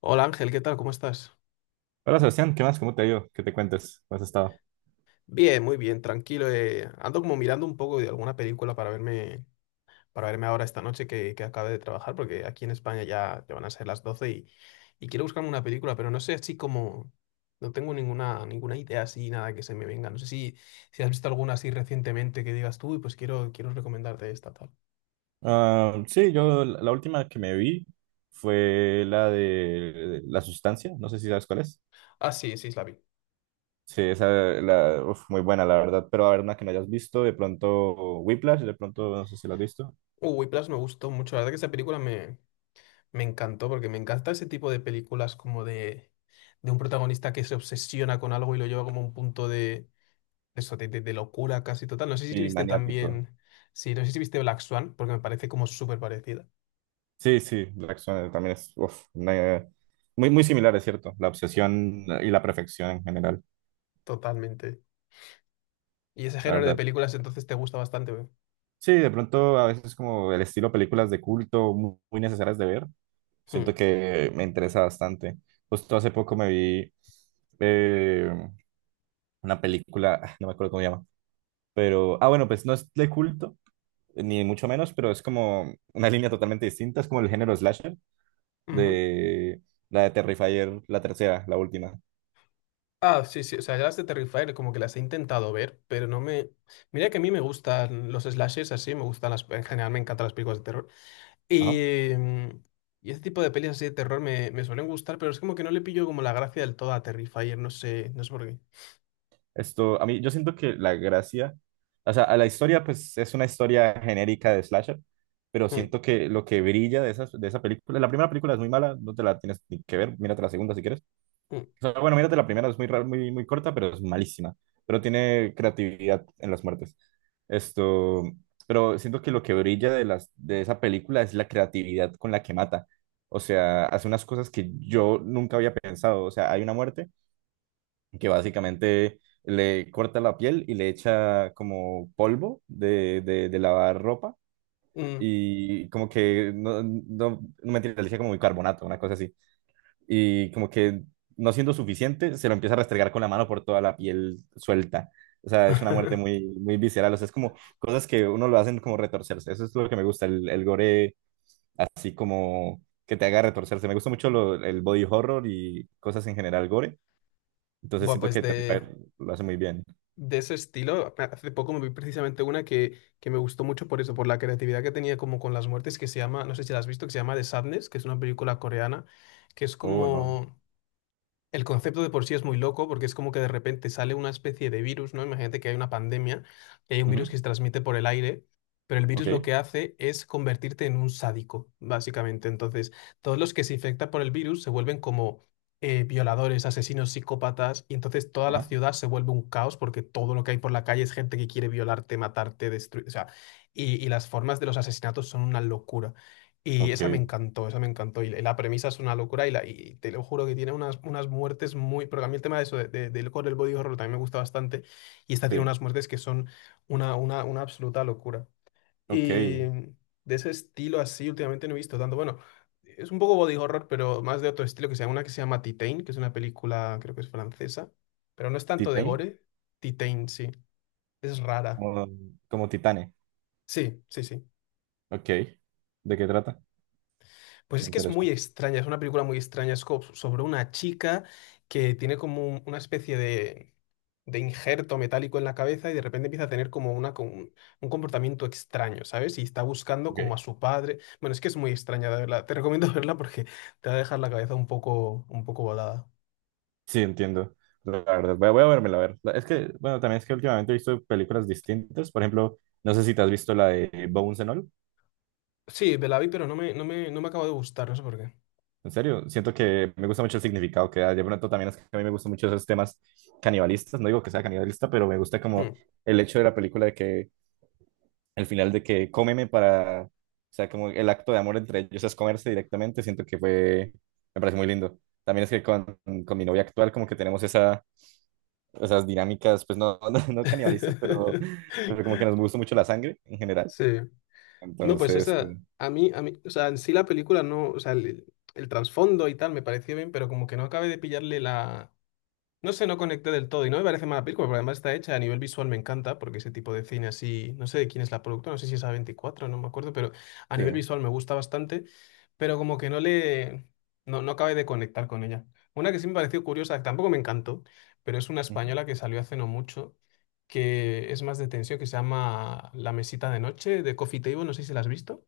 Hola Ángel, ¿qué tal? ¿Cómo estás? Hola Sebastián, ¿qué más? ¿Cómo te ha ido? ¿Qué te cuentes? ¿Cómo has estado? Bien, muy bien, tranquilo. Ando como mirando un poco de alguna película para verme ahora esta noche que acabe de trabajar, porque aquí en España ya van a ser las 12 y quiero buscarme una película, pero no sé así como. No tengo ninguna idea así, nada que se me venga. No sé si has visto alguna así recientemente que digas tú, y pues quiero recomendarte esta tal. Ah, sí, yo la última que me vi fue la de La Sustancia, no sé si sabes cuál es. Ah, sí, sí, la vi. Sí, esa, muy buena la verdad, pero a ver una que no hayas visto, de pronto Whiplash, de pronto no sé si la has visto, Uy, Plus me gustó mucho. La verdad que esa película me encantó, porque me encanta ese tipo de películas como de un protagonista que se obsesiona con algo y lo lleva como a un punto de eso, de locura casi total. No sé si y viste Maniático. también. Sí, no sé si viste Black Swan, porque me parece como súper parecida, Sí, sí, Black Swan también es muy, muy similar, es cierto, la obsesión y la perfección en general, totalmente. Y ese la género de verdad. películas entonces te gusta bastante, ¿ve? Sí, de pronto a veces como el estilo películas de culto muy, necesarias de ver, siento Hmm. que me interesa bastante. Justo hace poco me vi eh, una película, ah, no me acuerdo cómo se llama, pero, ah, bueno, pues no es de culto, ni mucho menos, pero es como una línea totalmente distinta, es como el género slasher Ujú. de la de Terrifier, la tercera, la última. Ah, sí, sí, o sea, ya las de Terrifier como que las he intentado ver, pero no me... Mira que a mí me gustan los slashers así, me gustan las... En general me encantan las películas de terror. Ajá. Y, mm, y ese tipo de pelis así de terror me suelen gustar, pero es como que no le pillo como la gracia del todo a Terrifier, no sé, no sé por qué. Esto, a mí, yo siento que la gracia, o sea, a la historia, pues es una historia genérica de slasher, pero Mm, siento que lo que brilla de esa película, la primera película es muy mala, no te la tienes ni que ver, mírate la segunda si quieres. mm, O sea, bueno, mírate la primera, es muy, muy, muy corta, pero es malísima, pero tiene creatividad en las muertes. Esto, pero siento que lo que brilla de esa película es la creatividad con la que mata. O sea, hace unas cosas que yo nunca había pensado. O sea, hay una muerte que básicamente le corta la piel y le echa como polvo de lavar ropa mm. y como que, no, no, no mentira, le echa como bicarbonato, una cosa así. Y como que no siendo suficiente, se lo empieza a restregar con la mano por toda la piel suelta. O sea, es una muerte muy, muy visceral. O sea, es como cosas que uno lo hacen como retorcerse. Eso es lo que me gusta, el gore así como que te haga retorcerse. Me gusta mucho el body horror y cosas en general gore. Entonces Buah, siento pues que de, Terrifier lo hace muy bien. de ese estilo, hace poco me vi precisamente una que me gustó mucho por eso, por la creatividad que tenía como con las muertes, que se llama, no sé si la has visto, que se llama The Sadness, que es una película coreana, que es Oh, no. como... El concepto de por sí es muy loco porque es como que de repente sale una especie de virus, ¿no? Imagínate que hay una pandemia y hay un virus Ujú. que se transmite por el aire, pero el virus lo que Ok. hace es convertirte en un sádico, básicamente. Entonces, todos los que se infectan por el virus se vuelven como violadores, asesinos, psicópatas, y entonces toda la Ajá. ciudad se vuelve un caos porque todo lo que hay por la calle es gente que quiere violarte, matarte, destruir, o sea, y las formas de los asesinatos son una locura. Y esa me Ok. encantó, esa me encantó. Y la premisa es una locura y, la, y te lo juro que tiene unas muertes muy... Porque a mí el tema de eso, del core, el body horror, también me gusta bastante. Y esta tiene Sí. unas muertes que son una absoluta locura. Ok. Y de ese estilo así últimamente no he visto tanto. Bueno, es un poco body horror, pero más de otro estilo que se llama una que se llama Titain, que es una película, creo que es francesa. Pero no es tanto de Titane. gore. Titain, sí. Es rara. Como, como Titane. Sí, sí, sí. Ok. ¿De qué trata? Pues Me es que es muy interesa. extraña, es una película muy extraña, sobre una chica que tiene como una especie de injerto metálico en la cabeza y de repente empieza a tener como un comportamiento extraño, ¿sabes? Y está buscando Ok. como a su padre. Bueno, es que es muy extraña, de verdad. Te recomiendo verla porque te va a dejar la cabeza un poco volada. Sí, entiendo. La verdad, voy a vérmela, a ver. Es que, bueno, también es que últimamente he visto películas distintas. Por ejemplo, no sé si te has visto la de Bones and All. Sí, me la vi, pero no me acaba de gustar, no sé por qué. En serio, siento que me gusta mucho el significado que da. De pronto también es que a mí me gustan mucho esos temas canibalistas. No digo que sea canibalista, pero me gusta Hmm. como el hecho de la película de que el final de que cómeme para, o sea, como el acto de amor entre ellos es comerse directamente, siento que fue, me parece muy lindo. También es que con mi novia actual como que tenemos esas dinámicas, pues no, no, no canibalistas, pero, como que nos gusta mucho la sangre en general. Sí. No, pues Entonces, como, esa, a mí, o sea, en sí la película no, o sea, el trasfondo y tal me pareció bien, pero como que no acabé de pillarle la, no sé, no conecté del todo y no me parece mala película, porque además está hecha a nivel visual, me encanta, porque ese tipo de cine así, no sé de quién es la productora, no sé si es a veinticuatro no me acuerdo, pero a sí. nivel visual me gusta bastante, pero como que no le, no acabé de conectar con ella. Una que sí me pareció curiosa, que tampoco me encantó, pero es una Ujú. española que salió hace no mucho, que es más de tensión, que se llama La Mesita de Noche, de Coffee Table, no sé si la has visto.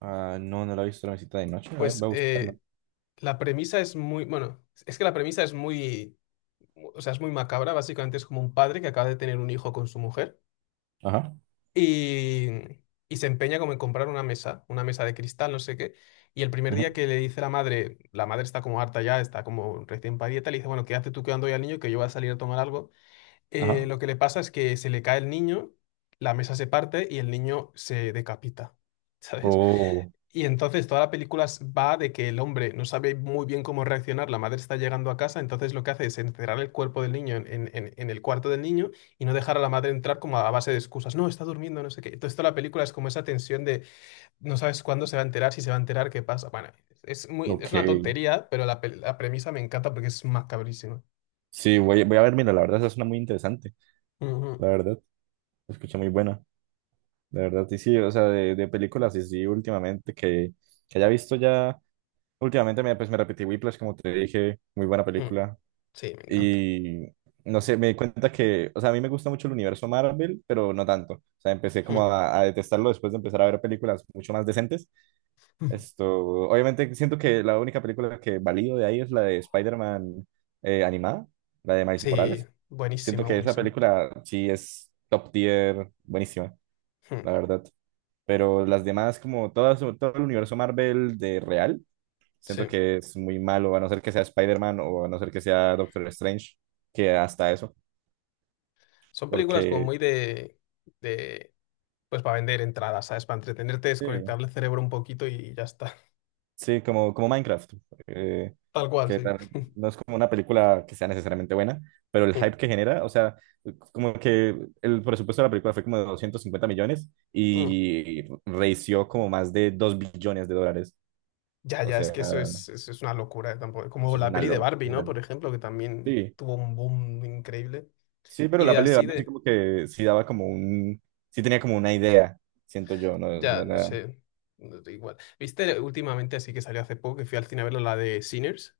Ah, no, no la he visto la visita de noche. A ver, Pues voy a buscarla. La premisa es muy, bueno, es que la premisa es muy, o sea, es muy macabra, básicamente es como un padre que acaba de tener un hijo con su mujer Ajá. y, y se empeña como en comprar una mesa de cristal, no sé qué. Y el primer Ujú. día que le dice la madre está como harta ya, está como recién parida le dice, bueno, quédate tú quedando hoy al niño que yo voy a salir a tomar algo. Ajá. Lo que le pasa es que se le cae el niño, la mesa se parte y el niño se decapita, ¿sabes? Oh, Y entonces toda la película va de que el hombre no sabe muy bien cómo reaccionar, la madre está llegando a casa, entonces lo que hace es encerrar el cuerpo del niño en el cuarto del niño y no dejar a la madre entrar como a base de excusas, no, está durmiendo, no sé qué. Entonces toda la película es como esa tensión de no sabes cuándo se va a enterar, si se va a enterar, qué pasa. Bueno, es muy, es una ok. tontería, pero la premisa me encanta porque es macabrísima. Sí, voy a ver, mira, la verdad, esa es una muy interesante. Ujú, La verdad, se escucha muy buena. De verdad, y sí, o sea, de películas y sí, últimamente, que haya visto ya, últimamente pues me repetí Whiplash, como te dije, muy buena ujú. película, Sí, me encanta. y no sé, me di cuenta que, o sea, a mí me gusta mucho el universo Marvel, pero no tanto, o sea, empecé como Ujú. a detestarlo después de empezar a ver películas mucho más decentes, esto, obviamente siento que la única película que valido de ahí es la de Spider-Man animada, la de Miles Sí, Morales, siento buenísima, que esa buenísima. película sí es top tier, buenísima, la Ujú. verdad. Pero las demás, como todo el universo Marvel de real, siento Sí, que es muy malo, a no ser que sea Spider-Man o a no ser que sea Doctor Strange, que hasta eso, son películas como porque muy de... de... Pues para vender entradas, ¿sabes? Para entretenerte, sí, desconectar el cerebro un poquito y ya está. sí, como Minecraft, eh, Tal cual, que sí. la- no es como una película que sea necesariamente buena, pero el Mm, hype que genera, o sea, como que el presupuesto de la película fue como de 250 millones mm. y reició como más de 2 billones de dólares, Ya, o ya, es sea, que eso es una locura, tampoco. Como eso es la una peli de Barbie, ¿no? locura. Por ejemplo, que también Sí. tuvo un boom increíble. Sí, pero Y la de peli de así Barbie sí de. como que sí daba como sí tenía como una idea, siento yo, no, Ya, no no era... sé. No da igual. ¿Viste últimamente, así que salió hace poco, que fui al cine a verlo, la de Sinners?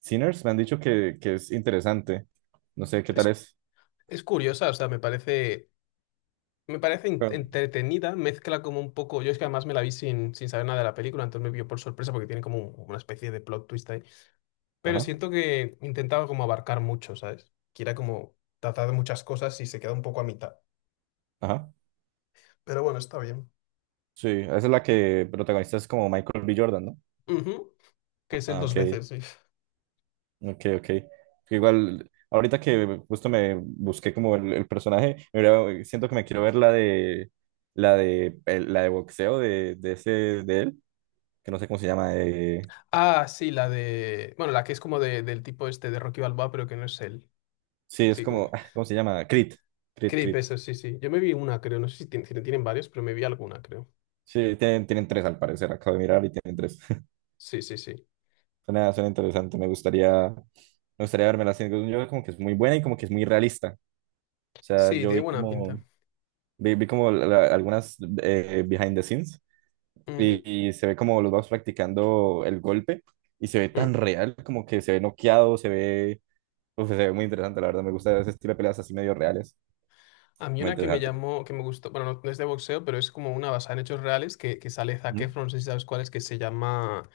Sinners me han dicho que es interesante, no sé qué Es, tal es, es curiosa, o sea, me parece. Me parece pero... entretenida, mezcla como un poco. Yo es que además me la vi sin saber nada de la película, entonces me vio por sorpresa porque tiene como una especie de plot twist ahí. Pero Ajá, siento que intentaba como abarcar mucho, ¿sabes? Que era como tratar de muchas cosas y se queda un poco a mitad. ajá, Pero bueno, está bien. sí, esa es la que protagonista es como Michael B. Jordan, ¿no? Ujú. Que es el Ah, dos ok, veces, sí. ok, ok. Igual, ahorita que justo me busqué como el personaje, siento que me quiero ver la de boxeo de ese, de él, que no sé cómo se llama, Ah, sí, la de... Bueno, la que es como del tipo este de Rocky Balboa, pero que no es él. sí, es Sí, como... como, ah, ¿cómo se llama? Creed. Creed, Creep, Creed. eso, sí, sí. Yo me vi una, creo. No sé si si no tienen varios, pero me vi alguna, creo. Sí, tienen tres al parecer, acabo de mirar y tienen tres. Sí, sí, sí. Suena interesante, me gustaría verme la serie. Yo como que es muy buena y como que es muy realista. O sea, Sí, yo tiene vi buena como, pinta. vi, vi como la- la- algunas behind the scenes Ujú, y se ve como los vamos practicando el golpe y se ve mm. tan real, como que se ve noqueado, se ve muy interesante, la verdad, me gusta ese estilo de peleas así medio reales, A mí muy una que me interesante. llamó, que me gustó, bueno, no, no es de boxeo, pero es como una basada en hechos reales que sale Zac Ujú. Efron, no sé si sabes cuál es, que se llama...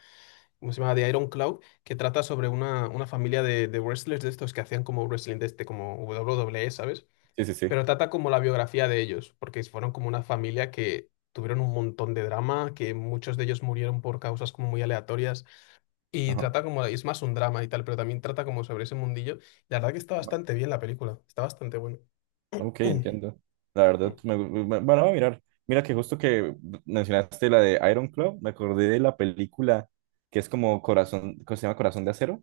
¿Cómo se llama? De Iron Cloud, que trata sobre una familia de wrestlers de estos que hacían como wrestling de este, como W W WWE, ¿sabes? Sí, sí, sí. Pero trata como la biografía de ellos, porque fueron como una familia que tuvieron un montón de drama, que muchos de ellos murieron por causas como muy aleatorias, y Ajá. trata como, es más un drama y tal, pero también trata como sobre ese mundillo. La verdad que está bastante bien la película, está bastante bueno. Ok, entiendo. La verdad, bueno, voy a mirar. Mira que justo que mencionaste la de Iron Claw, me acordé de la película que es como Corazón, ¿cómo se llama Corazón de Acero?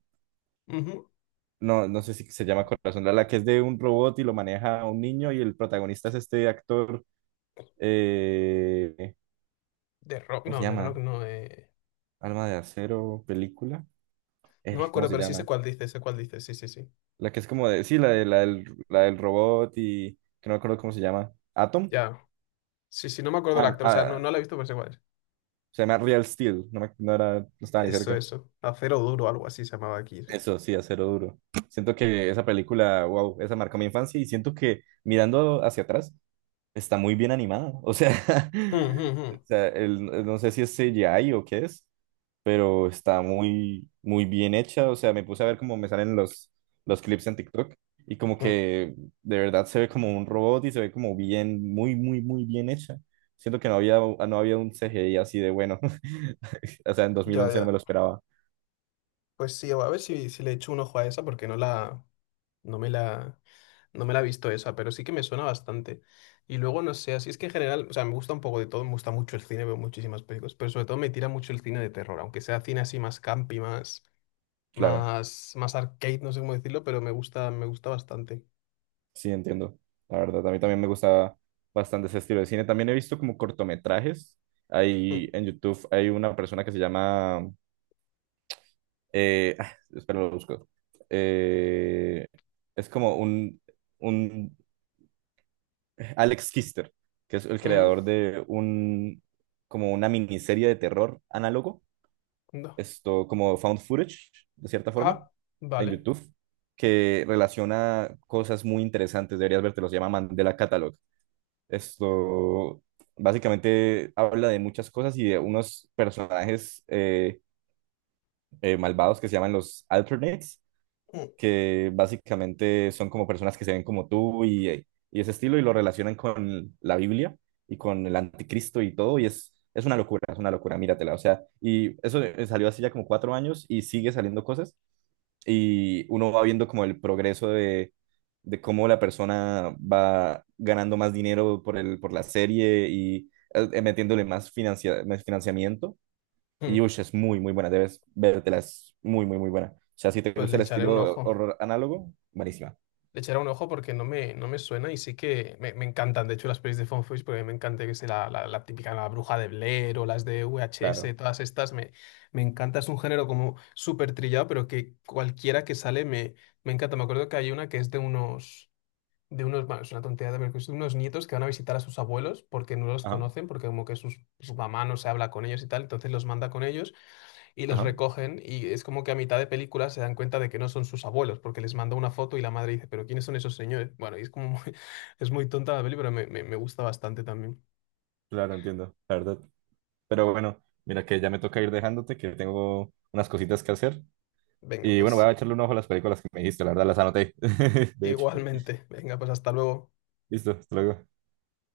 Ujú. No, no sé si se llama Corazón, la que es de un robot y lo maneja un niño y el protagonista es este actor, eh, ¿cómo se De Rock llama? no, Alma de Acero, película, no me ¿cómo acuerdo, se pero sí llama? Sé cuál dice, sí, sí, sí. La que es como sí, la del robot y que no me acuerdo cómo se llama, Atom. Ya, sí, sí, no me acuerdo del Ah, actor, o sea, no, ah, no la he visto, pero sé cuál es. se llama Real Steel, no, me, no, era, no estaba ni Eso, cerca. eso. Acero Duro, algo así se llamaba aquí, sí. Eso sí, Acero Duro. Siento que esa película, wow, esa marcó mi infancia y siento que mirando hacia atrás está muy bien animada. O sea, Mm, o mm, sea, no sé si es CGI o qué es, pero está muy, muy bien hecha. O sea, me puse a ver cómo me salen los clips en TikTok y como mm, mm. que de verdad se ve como un robot y se ve como bien, muy, muy, muy bien hecha. Siento que no había un CGI así de bueno. O sea, en dos mil Ya, once no me ya. lo esperaba, Pues sí, a ver si, si le echo un ojo a esa porque no me la, no me la he visto esa, pero sí que me suena bastante. Y luego, no sé, así es que en general, o sea, me gusta un poco de todo, me gusta mucho el cine, veo muchísimas películas, pero sobre todo me tira mucho el cine de terror, aunque sea cine así más campi, más, claro. más, más arcade, no sé cómo decirlo, pero me gusta bastante. Sí, entiendo. La verdad, a mí también me gusta bastante ese estilo de cine. También he visto como cortometrajes. Mm, Hay en YouTube, hay una persona que se llama... ah, espera, lo busco. Eh, es como un Alex Kister, que es el mm, creador de como una miniserie de terror análogo. no. Esto como found footage, de cierta forma, Ah, en vale. YouTube, que relaciona cosas muy interesantes. Deberías verte, los llama Mandela Catalog. Esto básicamente habla de muchas cosas y de unos personajes malvados que se llaman los Alternates, Mm, que básicamente son como personas que se ven como tú y ese estilo y lo relacionan con la Biblia y con el anticristo y todo. Y es una locura, es una locura, míratela. O sea, y eso salió hace ya como 4 años y sigue saliendo cosas y uno va viendo como el progreso de cómo la persona va ganando más dinero por la serie y metiéndole más financiamiento. Y mm. uy, es muy, muy buena, debes vértela, es muy, muy, muy buena. O sea, si te Pues gusta le el echaré un estilo ojo. horror análogo, buenísima. Le echaré un ojo porque no me suena y sí que me encantan, de hecho, las pelis de Found Footage porque me encanta que sea la típica La Bruja de Blair o las de VHS, Claro, todas estas, me encanta, es un género como súper trillado, pero que cualquiera que sale me encanta. Me acuerdo que hay una que es de unos, bueno, es una tontería de ver, que es de unos nietos que van a visitar a sus abuelos porque no los ajá, conocen, porque como que sus, su mamá no se habla con ellos y tal, entonces los manda con ellos y los ajá, recogen y es como que a mitad de película se dan cuenta de que no son sus abuelos porque les manda una foto y la madre dice, pero ¿quiénes son esos señores? Bueno, y es como muy- es muy tonta la peli, pero me gusta bastante también. claro, entiendo, la verdad. Pero bueno, mira que ya me toca ir dejándote, que tengo unas cositas que hacer. Venga, Y bueno, voy pues a echarle un ojo a las películas que me dijiste, la verdad las anoté. De hecho, igualmente. Venga, pues hasta luego. listo, hasta luego.